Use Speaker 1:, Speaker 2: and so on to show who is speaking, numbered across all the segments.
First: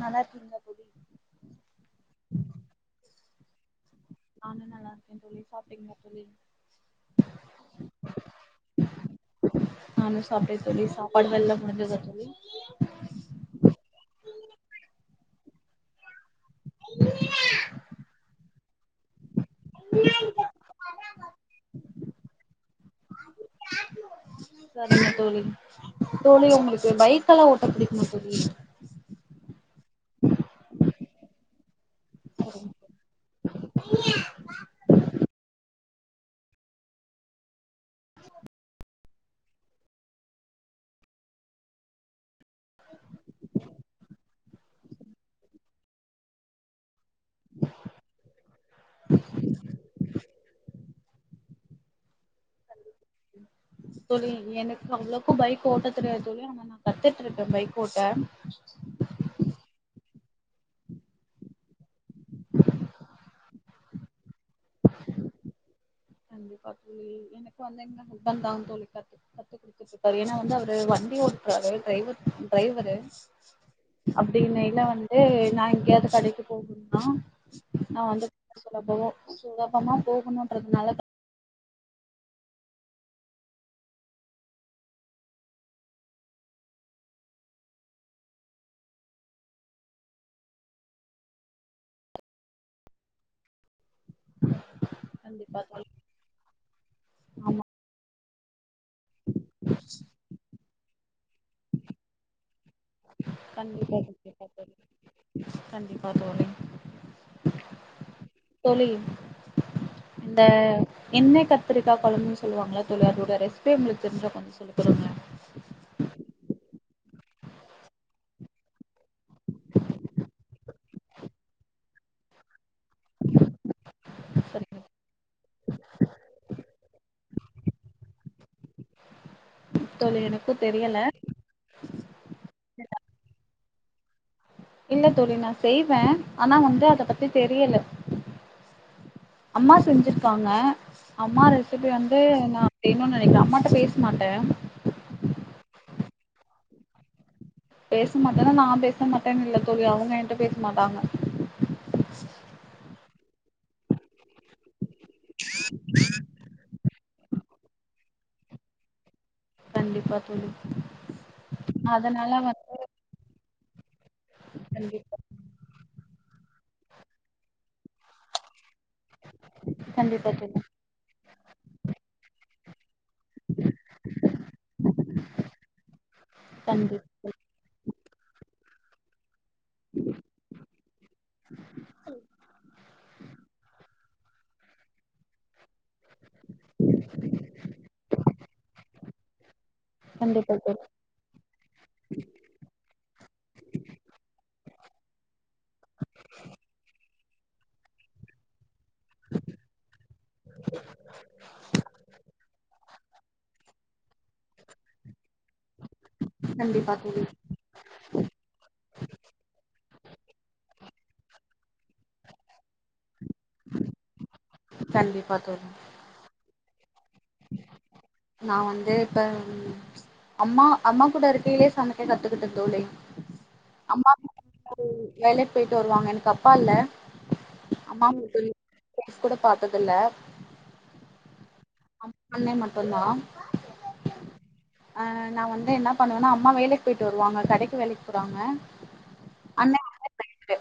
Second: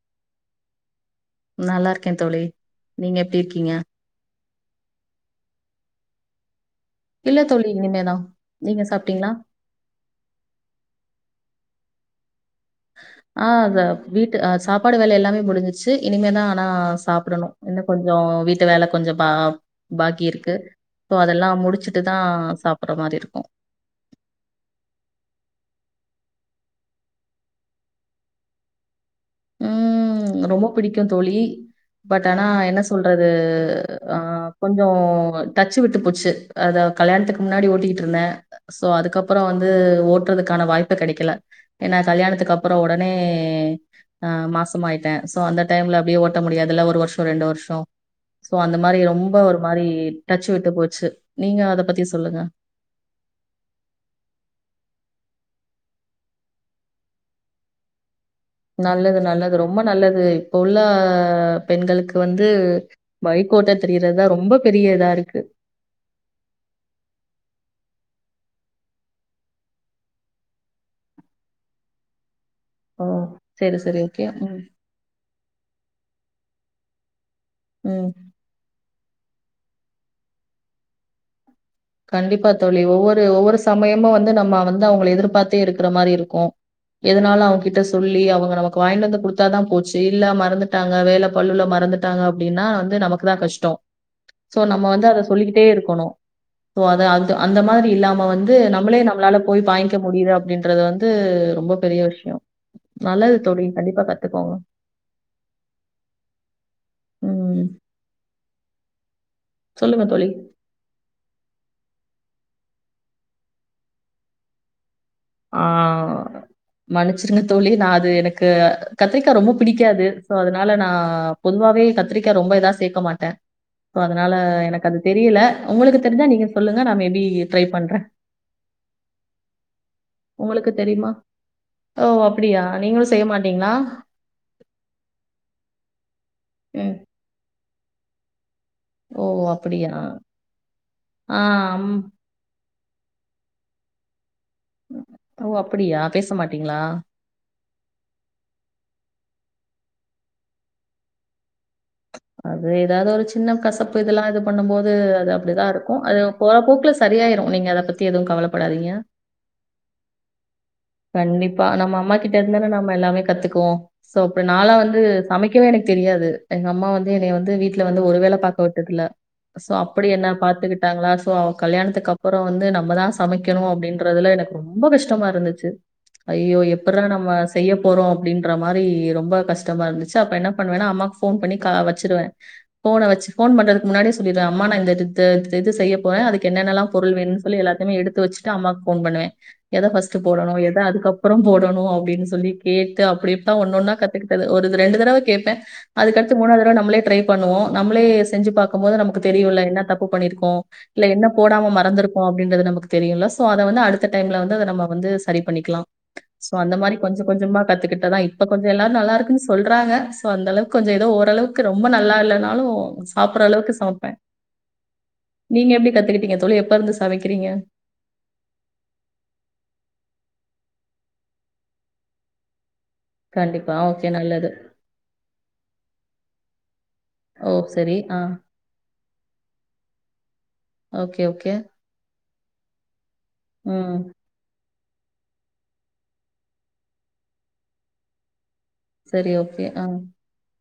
Speaker 1: நல்லாருகிங்லா தோழி
Speaker 2: நல்லாருக்கே தோழி நீங்க எப்டி இருக்கீங்க
Speaker 1: நானு நல்லாருக்கே தோழி சாப்டீங்லா தோழி
Speaker 2: இல்ல தோழி இனிமே தா நீங்க சாப்டிங்ளா
Speaker 1: நானு சாப்ட்டே தோழி [unintelligible]
Speaker 2: ஆ அத வீட்டு அ சாப்பாடு வேல எல்லாமே முடி சிச்சு இனிமே தா ஆனா சாப்டணு இன்னு கொஞ்சொ வீட்டு வேலை கொஞ்ஜொ பா பாக்கியிருக்கு சோ அதெல்லா முடிச்சுட்டு தா சாப்புட்ற மாரி இருக்கு
Speaker 1: சரிங்க தோழி தோழி உங்களுக்கு பைக்கலா ஓட்ட பிடிக்குமா தோழி
Speaker 2: உம் ரொம்ப பிடிக்கு தோழி பட் ஆனா என்ன சொல்றது ஆ கொஞ்ஜொ டச் ச்சு விட்டு போச்சு அதா கல்யாணத்துக்கு முன்னாடி டீட்ருந்த சோ அதுக்கப்ப அப்றொ வந்து ஓட்டுறதுக்கான வாய்ப்பு கெடைக்கல ஏன்னா கல்யாணத்துக்கப்றோ ஒடனே ஆ மாசமாயிட்ட சோ அந்த டைம்ல அப்டே ஓட்ட முடியாதுல்ல ஒரு வருஷ் ரெண்டு வருஷோ சோ அந்த மாரி ரொம்ப ஒரு மாரி டச் விட்டு போ ச்சு நீங்க அத பத்தி சொல்லுங்க
Speaker 1: தோழி எனக்கு அவ்ளோக்கு பைக் ஓட்ட தெரியாது தோழி ஆனா நா கத்துட்ருக்க பைக் ஓட்ட
Speaker 2: நல்லது நல்லது ரொம்ப நல்லது இப்பொ உள்ள பெண்களுக்கு வந்து பைக் ஓட்ட தெரியரதா ரொம் ரொம்ப பெரிய இதா இருக்கு
Speaker 1: கண்டிப்பா தோழி எனக்கு வந்து எங்க ஹஸ்பண்ட் தா தோழி கத்து கத்து குடுத்துட்டு இருக்காரு ஏன்னா வந்து அவரு வண்டி ஓட்றாரு ட்ரைவர் ட்ரைவரு
Speaker 2: ஓ சரி சரி ஓகே ம்
Speaker 1: அப்டினைல வந்து நா எங்கேயாவது கடைக்கு போகணும்னா நா
Speaker 2: ம்
Speaker 1: வந்து சொல்ல போவு சுலபமா போகணுன்றதுனால
Speaker 2: கண்டிப்பா தோழி ஒவ்வொரு ஒவ்வொரு சமயமு வந்து நம்ம வந்து அவங்கள எதிர்பார்த்தே இருக்குற மாரி இருக்கு எதனாலு அவங்கிட்ட சொல்லி அவங்க நமக்கு வாங்கிட்டு வந்து குடுத்தாதா போச்சு இல்ல மறந்துட்டாங்க வேல பள்ளுல மறந்துட்டாங்க அப்படின்னா வந்து நமக்குதா கஷ்டொ சோ நம்ம வந்து அத
Speaker 1: கண்டிப்பா
Speaker 2: சொல்லிகிட்டே
Speaker 1: தோழி
Speaker 2: இருக்கணு சோ அத அது அந்த
Speaker 1: ஆமா
Speaker 2: மாதிரி இல்லாம நம்ம வந்து நா நம்ளே நம்மளால போய் பாயங்க முடியுது அப்படின்றது வந்து ந்து ரொம்ப பெரிய விஷயொ
Speaker 1: கண்டிப்பா கண்டிப்பா தோழி கண்டிப்பா தோழி
Speaker 2: ம்
Speaker 1: தோழி
Speaker 2: சொல்லுங்க தோழி
Speaker 1: இந்த எண்ண கத்தரிக்கா கொழம்புனு சொ சொல்லுவாங்களா தோழி அதோட ரெசிபே உங்களுக்கு தெறிஞ்சா கொஞ்சொ சொல்லுங்க
Speaker 2: மன்னிச்சுருங்க தோழி நா அது எனக்கு கத்திரிக்கா ரொம்ப பிடிக்காது சோ அதனால நா பொதுவாவே கத்திரிக்கா ரொம்ப இதா சேக்க மாட்டே சோ அதனால
Speaker 1: சரிங்க
Speaker 2: எனக்கு அது தெரியல உங்களுக்கு தெரிஞ்சா நீங்க சொல்லுங்க நா மேபி ட்ரை பண்றே
Speaker 1: தோழி எனக்கு
Speaker 2: உங்களுக்கு
Speaker 1: தெரியல
Speaker 2: தெரியுமா ஓ அப்படியா நீங்களு செய்ய மாட் டிங்களா
Speaker 1: இல்ல தோழி நா செய்வே ஆனா வந்து
Speaker 2: ம்.
Speaker 1: அத பத்தி தெரியல
Speaker 2: ஓ!
Speaker 1: அம்மா
Speaker 2: அப்படியா?
Speaker 1: செஞ்சிருக்காங்க
Speaker 2: ஆ,
Speaker 1: அம்மா ரெசிபி
Speaker 2: அம்
Speaker 1: வந்து நா வேணுன்னு நெனைக்ற அம்மாட்ட பேசமாட்ட
Speaker 2: ஓ அப்படியா பேச மாட்டீங்களா
Speaker 1: பேச மாட்டேன்னா நா பேச மாட்டேனு இல்ல தோழி அவுங்க என்ட்ட பேச மாட்டாங்க
Speaker 2: அது எதாவது ஒரு சின்ன கசப்பு இதெல்லா இது பண்ணும் போது அது அப்படிதா இருக்கு அது போறப்போக்குல சரியாயிரு நீங்க அத பத்தி எதுவு கவலப்படாதீங்க
Speaker 1: கண்டிப்பா தோழி
Speaker 2: கண்டிப்பா நம்ம அம்மா கிட்ட
Speaker 1: அதனால
Speaker 2: இருந்தாலே
Speaker 1: வந்து
Speaker 2: நம்ம எல்லாமே கத்துக் போ சோ அப்ப நாளா வந்து
Speaker 1: கண்டிப்பா
Speaker 2: சமைக்கவே எனக்கு தெரியாது எங்க அம்மா வந்து என்னை வந்து வீட்டுல வந்து ஒரு வேள பாக்க வுட்டது இல்ல சோ அப்படி என்ன
Speaker 1: கண்டிப்பா தோழி
Speaker 2: பாத்துக்கிட்டாங்களா சோ அவு கல்யாணத்துக்கு அப்றோ வந்து நம்ம தா சமைக்கணு அப்டின்றதுல எனக்கு ரொம்ப கஷ்டமா இருந்துச்சு ஐயோ எப்பட்ற
Speaker 1: கண்டிப்பா
Speaker 2: நம்ம
Speaker 1: தோழி
Speaker 2: செய்ய போறோ அ ப்டின்ற மாரி ரொம்ப கஷ் டமா இருந்துச் அப்ப என்ன பண்வேனா அம்மாக் போன் பண்ணி கா வச்சுருவே போன வச்சு போன் பண்றதுக்கு முன்னாடி சொல்லிடுவே அம்மா நா இந்த இ இது செய்ய போறே அதுக்கு என்னென்னலா பொருள் வேணு சொல எல்லாத்தையுமே எடுத்து வச்சட்டு அம்மாக் போன் பண்ணுவே எத ஃபஸ்ட்டு
Speaker 1: கண்டிப்பா
Speaker 2: போடணு எது
Speaker 1: தோழி
Speaker 2: அதுக்கப்பறோ போடணு அப்டின்னு சொல்லி கேட் து அப்படி தா ஒன்னு ஒன்ன கத்துக்கிட்டது ஓரு ரெண்டு தடவ கேப்பே அதுக் அடுத்து மூனாத் தடவ நம்மளே ட்ரை பண்ணுவோ நம்மளே செஞ்சு பாக்கும் போது நமக்கு தெரியு ல என்ன தப்பு பண்ணிரு இங்கோ இல்ல என்ன போடாம மறந்திருப்போ அப்டின்றது நமக்கு தெரியலோ சோ அத வந்து அடுத்த டைம்ல வந்து நம்ம வந்து சரி க்லா சோ அந்த
Speaker 1: கண்டிப்பா
Speaker 2: மாரி
Speaker 1: தோழி
Speaker 2: கொஞ்ச கொஞ்சமா கத்துக்கிட்டு தா இப்ப கொஞ் எல்லாரு நல்லா இருக்குன்னு சொல்றாங்க சோ அந்தளவுக் கொஞ்சோ ஏதோ ஓரளவுக்கு ரொம்ப நல்லா இல்லனாலு சாப்பிற அளவுக்கு சமப்பே
Speaker 1: கண்டிப்பா தோழி
Speaker 2: எப்ப இருந்து சமைக்கிறீங்க?
Speaker 1: நான் வந்து இப்ப ம் ச்ச் அம்மா அம்மா கூட இருக்கையிலே சமைக்க கத்துக்கிட்டே தோழி
Speaker 2: கண்டிப்பா. ஓகே
Speaker 1: அம்மா
Speaker 2: நல்லது.
Speaker 1: [inaudible] வேலைக் போய்ட்டு வருவாங்க எனக்கு அப்பா இல்ல
Speaker 2: ஓ! சரி.
Speaker 1: அம்மா
Speaker 2: ஆ.
Speaker 1: மட்டுந் [inaudible] கூட பாத்ததில்ல
Speaker 2: ஓகே, ஓகே.
Speaker 1: அண்ணே மட்டுந்தா
Speaker 2: ம்.
Speaker 1: ஆ நா வந்து என்ன பண்ணுவனா அம்மா வேலைக்கு போயிட்டு வருவாங்க கடைக்கு வேலைக் போறாங்க
Speaker 2: செரி ஓகே
Speaker 1: அண்ணே
Speaker 2: ஆ
Speaker 1: வந்து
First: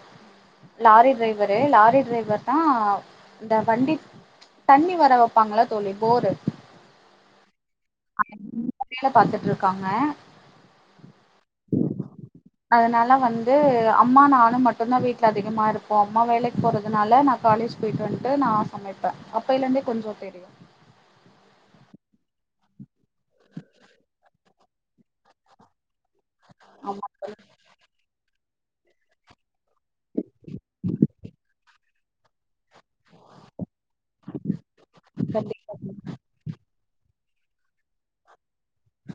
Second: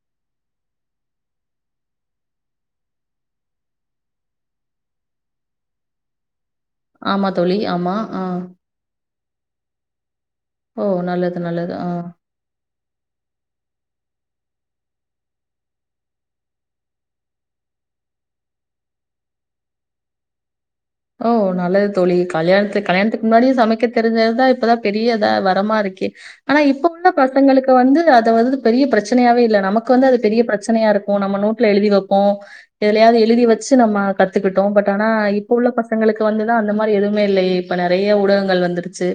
Speaker 1: லாரி டிரைவரு லாரி டிரைவர் தா இந்த வண்டி தண்ணி வர வெப்பாங்ள தோலி போரு
Speaker 2: ஆமா தோலி ஆமா அ
Speaker 1: பாத்துட்ருக்காங்க.
Speaker 2: ஓ நல்லது நல்லது அ
Speaker 1: அதனால வந்து அம்மா நானு மட்டுந்தா வீட்ல அதிகமா இருப்போ அம்மா வேலைக் போறதுனால நா காலேஜ் போயிட்டு வந்ட்டு நா சமைப்பே அப்பைலந்தே கொஞ்சு தெரியு
Speaker 2: ஓ நல்லது தோலி கல்யாணத்துக் கல்யாணத்துக்கு முன்னாடியே சமைக்க தெரிஞ்சது தா இப்பதா பெரிய தா வரமா இருக்கே. ஆனா இப்ப
Speaker 1: ஆமா
Speaker 2: உள்ள பசங்களுக்கு வந்து அத வந் பெரிய பிரச்சனையாவே இல்ல நமக்கு வந்து அது பெரிய பிரச்சனையா இருக்கோ நம்ம நோட்ல எழுதி வெப்போ எதுலியாது எழுதி வச் ச்சி நம்ம கத்துக்கிட்டோ பட் ஆனா இப் சின்ன
Speaker 1: கண்டிப்பா தோழி.
Speaker 2: பசங்களுக்கு வந்து தா அந்ல மாரி எதுமே இல்லயே இப்ப நெறய ஊடகங்கள் வந்து துருச்சு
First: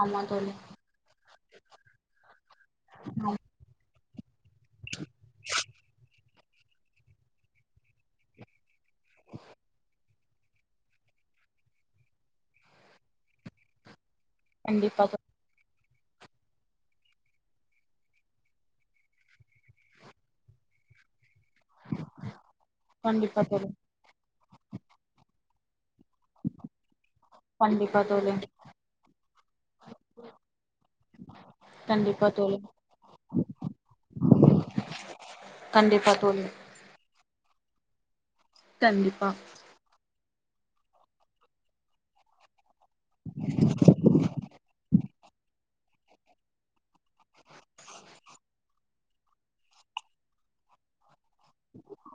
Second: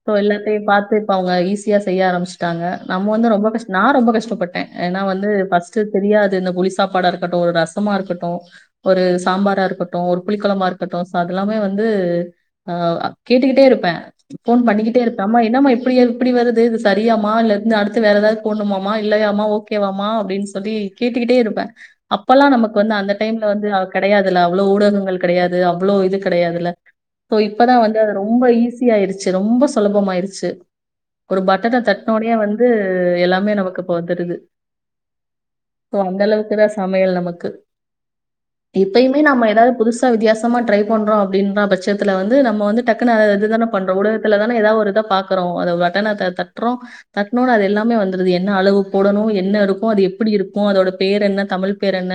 Speaker 2: இப்போ
Speaker 1: ஆமா தோழி
Speaker 2: எல்லாத்தயு பாத்து இப்போவுங்க ஈஸி சியா செய்ய ஆரம்பி தாங்க நம்ம வந்து
Speaker 1: ஆமா
Speaker 2: ரொம்ப கஷ்ட் நான் ரொம்ப கஷ்ட் கஷ்டப்பட்டேன் ஏனா வந்து ஃபர்ஸ்ட் தெரியாது இந்த புளி சாப்பாடா இருக்கட்டும் ஒரு ரசமா இருக்கட்டும். ஒரு சாம்பாரா இருக்கட்டும் ஒரு புளிக்கொலம்பா இருக் பக்க தோச அதெல்லாமே வந்து ஆஹ் கேட்டுக்கிட்டே இருப்பேன் ஃபோன் பண்ணிக்கிட்டே
Speaker 1: கண்டிப்பா தோ
Speaker 2: இருப்பேன் அம்மா என்னமா இது அப்படி இப்படி வருது இது சரியாமா இலயிருந்து அடுத்து வேற எதாவது போடணுமாமா இல்லையாமா ஓகேவாமா அப்படின்னு சொல்லி கேட்டுக்கிட்டே இருப் அப்பலாம் நமக்கு வந்து அந்த
Speaker 1: கண்டிப்பா
Speaker 2: டைம்ல வந்து
Speaker 1: தோழி
Speaker 2: அ கெடையாது முதல அவ்ளே ஊடகங்கள் கெடையாது. தே ஆம் அவ்வளவு இது கிடையாதுல்ல சோ இப்பதான் வந்து
Speaker 1: கண்டிப்பா
Speaker 2: அது
Speaker 1: தோழி
Speaker 2: ரொம்ப ஈஸியயிருச்சு ரொம்ப சுலபமாயிருச்சு ஒரு பட்டன
Speaker 1: கண்டிப்பா
Speaker 2: தட்டனோடையே
Speaker 1: தோழி
Speaker 2: வந்து எல்லாமே நமக்குப்ப வந்துடூது சோ
Speaker 1: கண்டிப்பா
Speaker 2: அந்த
Speaker 1: தோழி
Speaker 2: அளவுக்கு தான் சமையல் நமக்கு து இப்பயுமே
Speaker 1: கண்டிப்பா
Speaker 2: நம்ம ஏதாவது புதுசா வித்தியாச நம்மே ட்ரை பண்றோம் அப்படின்ற பட்சத்துல வந்து நம்ம வந்து டக்குனு இதுத பண்றோம் உலகத்துல தான ஏதாவ ஒரு இத பாக்றோம் அத பட்டன தட்றோம் தட்ன ஓடனே எல்லாமே வந்துடுது என்ன அளவு போடணும் என்ன இருக்கும் அது எப்படி இருக்கும் அதோட பெர் என்ன தமிழ் பேர் என்ன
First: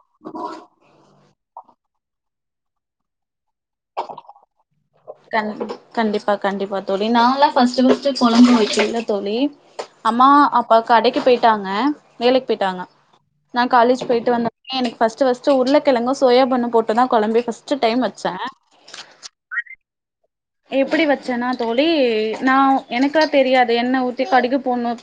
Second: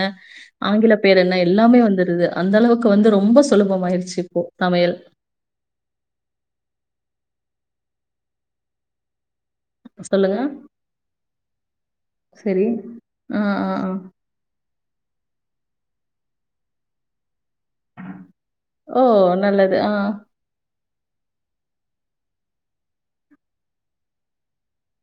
Speaker 2: ஆங்கில பேர் என்ன எல்லாமே வந்துருது அந்த அளவுக்கு வந்து ரொம்ப சுலபமாயிருச்சு இப்போ சமையல்
Speaker 1: கண்டிப் கண்டிப்பா கண்டிப்பா தோழி நாலாம் ஃபஸ்ட்டு ஃபஸ்ட்டு கொழம்பு வைக்கயில தோழி அம்மா
Speaker 2: சொல்லுங்க
Speaker 1: அப்பா கடைக்கு பெயிட்டாங்க வேலைக்கு
Speaker 2: சரி
Speaker 1: பெயிட்டாங்க
Speaker 2: ஆ
Speaker 1: நா
Speaker 2: ஆ ஆ
Speaker 1: காலேஜ் பெயிட்டு வந்தேனே எனக் ஃபர்ஸ்ட் ஃபர்ஸ்ட் உருளகெழங்கும் சோயா பன்னும் போட்டு தான் கொழம்பே [unintelligible] டைம் வச்சன்
Speaker 2: ஓ நல்லது ஆ
Speaker 1: எப்படி வச்சன்னா தோழி நான எனக்கா தெரியாது எண்ண ஊத்தி கடுகு போட்ணும்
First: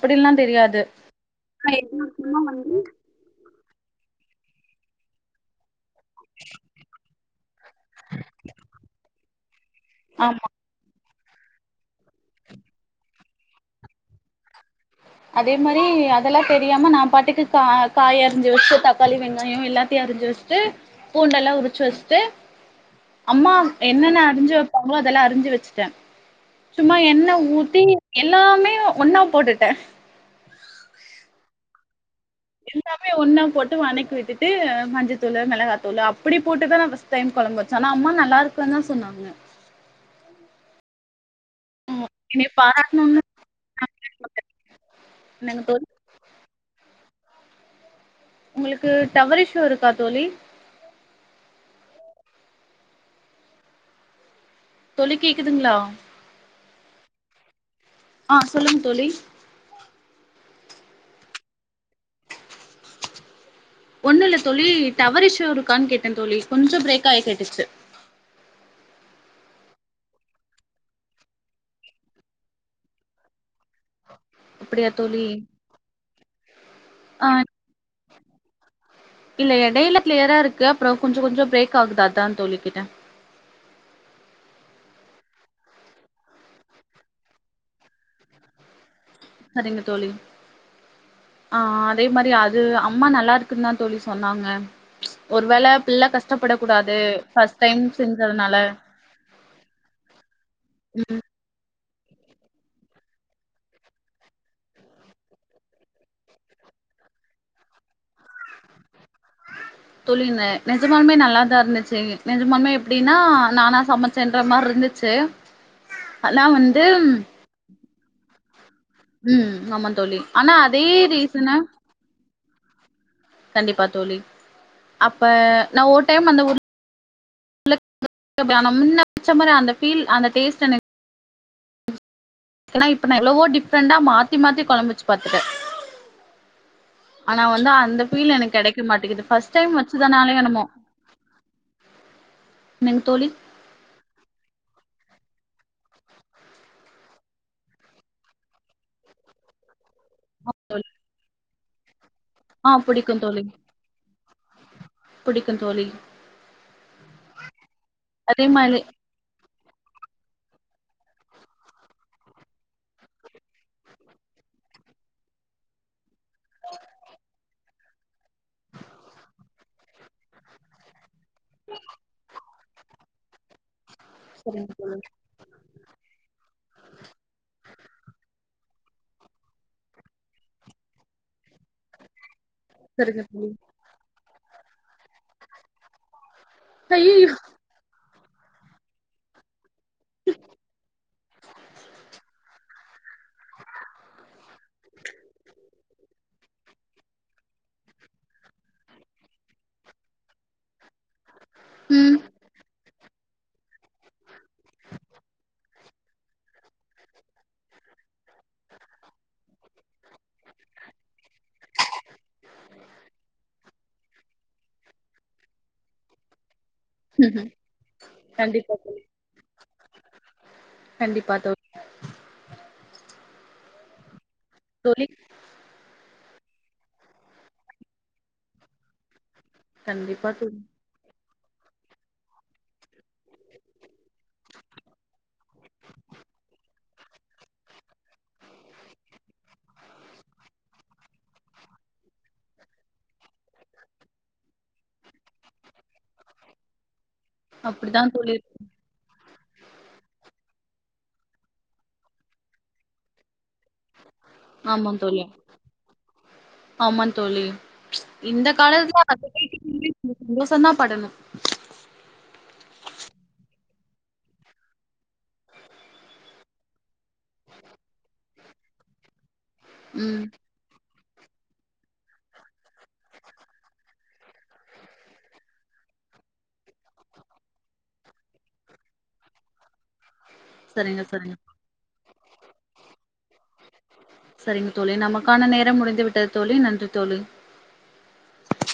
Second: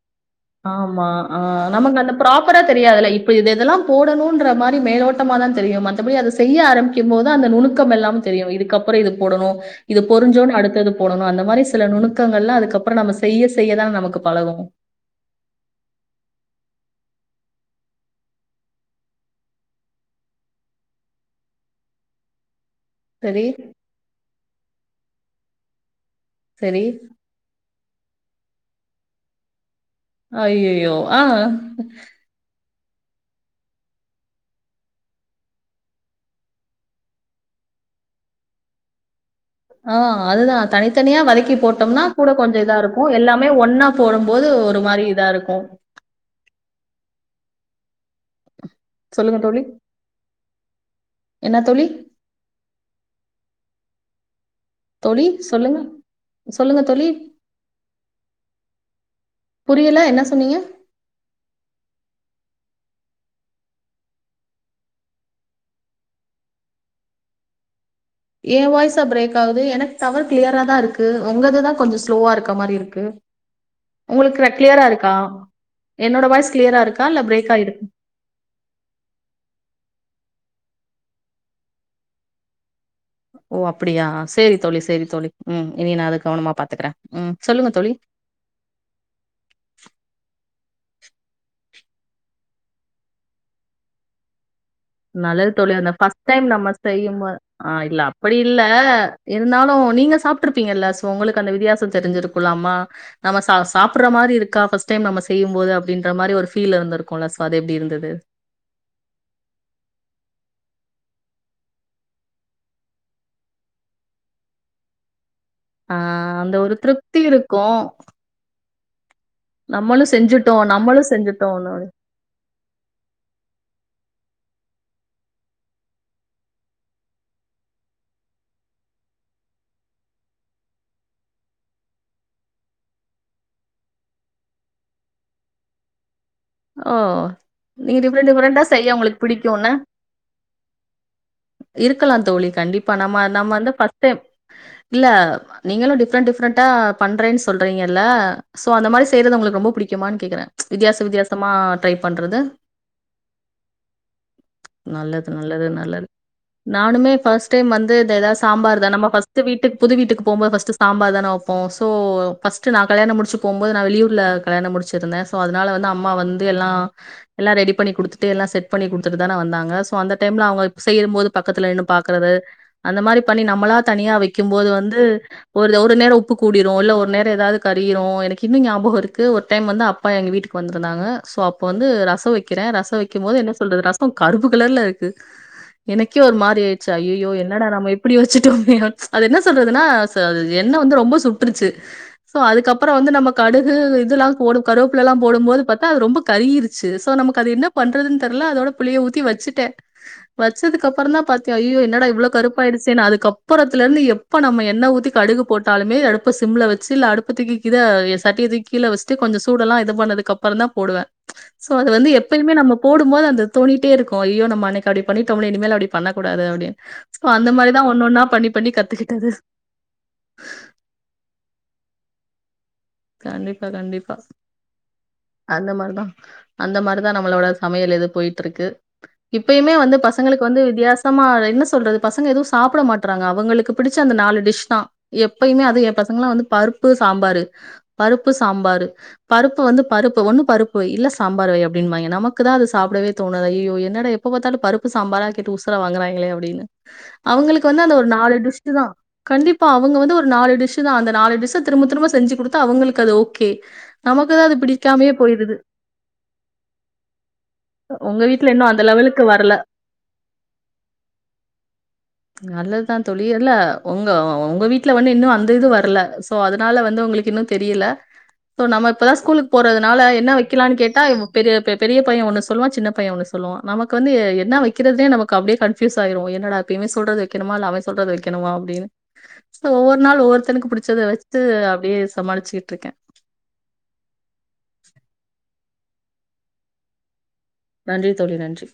Speaker 2: ஆமா ஆ ஆ நமங் அந்த ப்ராப்பரா தெரியாதுல இப்ப இது இதெல்லாம் போடணும் என்ற மாதிரி மேலோட்டமா தான் தெரியும் அப்படி அத செய்ய ஆரம்பிக்கும் போது அந்த நுனுக்கு [unintelligible] தெரியும் இதுக்கப்புறம் இது போடணும் இது
Speaker 1: ஆமா
Speaker 2: பொரிஞ்சோன்ன அடுத்தது போடணும் அந்த மாரி சில நுணுக்கங்கலாம் அதுக்கப்புறம் நம்ம செய்ய செய்யதான நமக்கு பழகும்
Speaker 1: அதே மாரி அதெல்லா தெரியாம நான பாட்டுக்கு கா காய் அரிஞ்சு வச்சு தக்காளி வெங்காயம் எல்லாத்தையும் அரிஞ்சு வச்சுட்டு பூண்டல்லாம் உரிச்சு வெச்சுட்டு
Speaker 2: சரி,
Speaker 1: அம்மா என்னன்ன அறிஞ்சு வெப்பாங்களோ எல்லாம் அறிஞ்சு வெச்சுட்டேன்
Speaker 2: சரி.
Speaker 1: சும்மா எண்ணெ ஊத்தி எல்லாமே ஒன்னா போட்டுட்டே
Speaker 2: அய்யயோ ஆஹ்
Speaker 1: எல்லாமே ஒண்ணா போட்டு வனக்கி விட்டுட்டு மஞ்சத்தூள், மிளகாத்தூள் அப்புடி போட்டுதா நா பர்ஸ்ட் டைம் குழம்பு வச்சே ஆனா அம்மா நல்லாருக்குன்னு தா சொன்னாங்க.
Speaker 2: அ அதுதா தனித் தனியா வத க்கி போட்டோம்னா கூட
Speaker 1: என்னைய
Speaker 2: கொஞ்சோ இதா இருக்கு
Speaker 1: பாராட்ணுன்னு
Speaker 2: எல்லாமே ஒன்னா போடும்போது ஒரு மாறி இதாருக்கு
Speaker 1: என்னங்க தோழி உங்களுக்கு
Speaker 2: சொல்லுங்க
Speaker 1: டவர்
Speaker 2: தோழி.
Speaker 1: இஷ்யூ இருக்கா தோழி
Speaker 2: என்ன தோழி
Speaker 1: தோழி கேக்குதுங்களா
Speaker 2: சொல்லுங்க தோழி.
Speaker 1: ஆ சொல்லுங்க தோழி
Speaker 2: புரியல என்ன சொன்னீங்க
Speaker 1: ஒண்ணு இல்ல தோழி. டவர் இஸ்யூ இருக்கான்னு கேட்டே தோழி. கொஞ்சோ பிரேக்காயி கேட்டுச்சு.
Speaker 2: என் வாய்ஸா பிரேக்காகுது எனக்கு டவர் கிளியரா தா இருக்கு. உங்களதுதா கொஞ்சோ ஸ்லோவா இருக்க மாரி இருக்கு. உங்களுக்கு கிளியரா
Speaker 1: அப்டியா
Speaker 2: இருக்கா
Speaker 1: தோழி
Speaker 2: என்னோட வாய்ஸ் கிளியராருக்கா இல்ல
Speaker 1: ஆ
Speaker 2: பிரேக் ஆயிருக் [inaudible]
Speaker 1: இல்ல எடையில கிளியராருக்கு அப்புறோ கொஞ்சே கொஞ்சோ பிரேக்காகுது அதான் தோழி கேட்டே
Speaker 2: ஓ அப்படியா சேரி தோழி சேரி தோழி ம் இனி நா அத கவனமா பாத்துக்கறே ம் சொல்லுங்க தோழி.
Speaker 1: சரிங்க தோழி ஆ ஆ அதே மாரி அது அம்மா நல்லா இருக்குன்னு தான் தோழி சொன்னாங்க. ஒரு
Speaker 2: நல்லது
Speaker 1: வேள
Speaker 2: தோழி அந்த
Speaker 1: பிள்ள
Speaker 2: ஃபர்ஸ்ட் டைம்
Speaker 1: கஷ்டப்படக்
Speaker 2: நம்ம
Speaker 1: கூடாது
Speaker 2: செய்யு போ
Speaker 1: ஃபர்ஸ்ட்
Speaker 2: ஆ
Speaker 1: டைம்
Speaker 2: இல்ல அப்புடி
Speaker 1: செஞ்சதுனால
Speaker 2: இல்ல இருந்தாலு நீங்க சாப்ட்டுருப்பீங்கல சோ உங்களுக்கு அந்த வித்தியாச தெரிஞ்சிருக்குல்ல அம்மா நம்ம சா சாப்பிட்ற மாரி இருக்கா ஃபர்ஸ்ட் டைம் நம்ம செய்யும் போது அப்டின்ற மாரி ஒரு ஃபீல் இருந்திருக்கோல சோ அது எப்டி இருந்தது
Speaker 1: தோழி நெ நெஜமான்மே நல்லா தா இருந்துச்சு நெஜமான்மே எப்டினா நானா சமைச்சேன்ற மார் இருந்துச்சு
Speaker 2: ஆ
Speaker 1: ஆனா
Speaker 2: அந்த ஒரு
Speaker 1: வந்து
Speaker 2: திருப்தி இருக்கு
Speaker 1: ம் ஆமா
Speaker 2: நம்மளு
Speaker 1: தோழி
Speaker 2: செஞ்சுட்டோ
Speaker 1: ஆனா அதே
Speaker 2: நம்மளு
Speaker 1: ரீசனு
Speaker 2: செஞ்சுட்டோன்னு
Speaker 1: கண்டிப்பா தோழி அப்ப நா ஒரு டைம் அந்த [inaudible] அந்த ஃபீல் அந்த டெஸ்ட் எனக் ன்னா இப்ப நா எவ்ளவோ டிஃப்ரெண்டா மாத்தி மாத்தி கொழம்பு வச்சு பாத்துடே
Speaker 2: ஓ நீங்க டிஃப்ரெண் டிஃப்ரெண்டா
Speaker 1: கெடைக்க
Speaker 2: செய்ய உங்குளுக்கு
Speaker 1: மாட்டேங்குது ஃபர்ஸ்ட்
Speaker 2: பிடிக்கோனே
Speaker 1: டைம் வச்சதுனாலயோ என்னமோ
Speaker 2: இருக்கலா தோழி கண்டிப்பா
Speaker 1: என்னங்க
Speaker 2: நம்ம
Speaker 1: தோழி
Speaker 2: நம்ம வந்து ஃபர்ஸ்ட் டைம் இல்ல நீங்களோ டிஃப்ரெண் டிஃப்ரெண்டா பண்றேன்னு சொல்றீங்கல்லா சோ அந்த மாரி செய்றது உங்களுக்கு ரொம்ப புடி முக்கியமான் கேக்குறே வித்தியாஸ் வித்தியாச மொத்தம்மா டைப் பண்றது
Speaker 1: ஆ புடிக்கு தோழி
Speaker 2: நல்லது
Speaker 1: புடிக்கு
Speaker 2: நல்லது
Speaker 1: தோழி
Speaker 2: நல்லது நானுமே ஃபர்ஸ்ட் டைம் வந்து தெதாவது
Speaker 1: அதே மாரி
Speaker 2: சாம்பார்தா நம்ம ஃபர்ஸ்ட்டு வீட்டுக் புது வீட்டுக்கு போம்போது ஃபர்ஸ்ட்டு சாம்பார் தான வெப்போ சோ ஃபர்ஸ்ட்டு நா கல்யாணம் முடிச்சு போம்போது நா வெளியூர்ல கல்யாணம் முடிச்சிருந்தே சோ அதுனால வந்து அம் மா வந் து எல்லா எல்லா ரெடிப் பண்ணி குடுத்துட்டு எல்லா செட் பண்ணி குடுத்துட்டு தான வந்தாங்க சோ அந்த டைம்ல அவுங்க செய்யும் போது பக்கத்துல நின்னு பாக்குறது அந்த மாரி பண்ணி நம்மளா தனியா வெக்கிம் போது
Speaker 1: சரிங்க
Speaker 2: வந்து
Speaker 1: தோழி
Speaker 2: ஒரு ஒரு நேரொ உப்பு கூடிரு இல்ல ஒரு நேரொ எதாது கறிகிரு எனக்கு இன்னு ஞாப பஹொ இருக்கு ஒரு டைம் வந்து அப்பா எங்க வீட்டுக்கு வந் த்ருந்தாங்க சோ அப்ப வந்து ரசொ வெக் கிறே ரசொ
Speaker 1: சரிங்க
Speaker 2: வைக்கெம் போது
Speaker 1: தோழி
Speaker 2: என்ன சொல்றது ரசொ கருப்பு கலர்ல இருக்கு எனக்கே ஒரு மா ரியாய்ட்சி ஐயையோ என்னடா நம்ம இப் ப்டி வச்சுட்டோமே அத என்ன சொல்றது னா ச அது எண்ண வந்து ரொம்ப சுட்ருச்சு சோ அதுக்கப் அப்பறோ வந்து நம்ம கடுகு இதுலா போடு கருவப்புலலா போடும் போது பாத்தா அது ரொம்ப கறிகிரிச்சி சோ நமக்கு அது என்ன பண்றதுன் தெர்ல அதோட புளிய ஊத்தி வச்சுட்டே வச்சதுக்கு அப்பறந்தா பாத் தா ஐயையோ என்னடா
Speaker 1: ம்
Speaker 2: இவ்ளோ கருப்பாயிடுச்சேன் அதுக்கப் புறத்துலேருந்து எப்ப நம்ம எண்ணெ ஊத்தி கடுகு போட்டாலுமே அடுப்ப சிம்ல வச்சி இல்ல அடுப்பு தூக்கி இத சட்டிய தூக்கி கீழ வஷ்ட்டு கொஞ்சொ சூடெல்லா இது பண்ணதுக்கு அப் பறந்தா போடுவ சோ அது வந்து எப்பயுமே நம்ம போடும் போது அந்த தோனிட்டே இருக்கு ஐயோ நம்ம அன்னைக் அப்டி பண்ணிட்டோம்லே இனிமேல் அப்டி பண்ணக் கூடாது அப்டின் சோ அந்த மாரிதா ஒன்னொன்னா பண்ணி பண்ணி
Speaker 1: கண்டிப்பா தோழி
Speaker 2: கத்துக்கிட்டது
Speaker 1: கண்டிப்பா தோழி
Speaker 2: கண்டிப்பா கண்டிப்பா
Speaker 1: தோழி
Speaker 2: அந்த மாரிதா அந்த மாரிதா நம்மளோட சமையல் இது போயிட்ருக்கு இப்பயுமே வந்து
Speaker 1: கண்டிப்பா
Speaker 2: பசங்களுக்கு
Speaker 1: தோழி
Speaker 2: வந்து வித்தியாசமா என்ன சொல்றது பசங்க எதுவு சாப்புட மாட்றாங்க அவுங்களுக்கு புடிச்ச அந்த நாலு டிஷ்தா எப்பயுமே அது ஏ பசங்கல்லா வந்து பருப்பு சாம்பாரு பருப்பு சாம்பாரு பருப்பு வந்து பருப்பு ஒண்ணு பருப்பு வை இல்ல சாம்பார் வை அப்டின்வாய்ங்க நமக்குதா அது சாப்டவே தோணாது ஐயையோ என்னடா எப்ப பாத்தாலு பருப்பு சாம்பாரா கேட்டு உசுர வாங்குறாய்ங்களே அப்டின்னு அவுங்களுக்கு வந்து அந்த
Speaker 1: அப்டிதா
Speaker 2: ஒரு
Speaker 1: தோழி
Speaker 2: நாலு
Speaker 1: இருக்கு
Speaker 2: டிஷ்ஷுதா கண்டிப்பா அவங்க வந்து ஒரு நாலு டிஷ் டுதா அந்த நாலு டிஷ்ஷ திரும்ப திரும்ப செஞ்சி குடுத் தா அவங்களுக்கு அது ஓகே நமக்குதா அது
Speaker 1: ஆமா
Speaker 2: பிடிக்காமயே
Speaker 1: தோழி
Speaker 2: போயிருது
Speaker 1: ஆமா தோழி
Speaker 2: உங்க
Speaker 1: இந்த
Speaker 2: வீட்ல இன்னு அந்த
Speaker 1: காலத்துல
Speaker 2: லெவலுக்கு
Speaker 1: அத
Speaker 2: வர்ல
Speaker 1: கேட்டீங்கனாலே சந்தோஷந்தா படணு
Speaker 2: நல்லதுதா தோழி இல்ல உங்க உங்க வீட்ல வந்து இன்னு அந்த இது வர்ல சோ அதுனால வந்து உங்களுக்கு இன்னு தெரியல சோ நம்ம இப்பதா ஸ்கூலுக் போறதுனால
Speaker 1: ம்
Speaker 2: என்ன வெக்கலான்னு கேட்டா பெரிய ப பெரிய பைய ஒன்னு சொல்லுவா சின்னப் பைய ஒன்னு சொல்லுவா நமக்கு வந்து எ என்னா வெக்கிறதுன்னே நமக்கு அப்டியே கன்ஃப்யூஸ் ஆயிரு என்னடா இப்ப இவே சொல்றது வெக்கணுமா இல்ல அவே சொல்றது வெக்கணுமா அப்டின்னு ஒவ்வொரு நாள் ஒவ்வொரு தனுக்கு
Speaker 1: சரிங்க
Speaker 2: புடிச்சத
Speaker 1: சரிங்க
Speaker 2: வச்சி அப்டியே சமாளிச்சிக்கிட்ருக்க
Speaker 1: டம் முடிந்து விட்டது தோழி நன்றி தோழி
Speaker 2: நன்றி தோழி நன்றி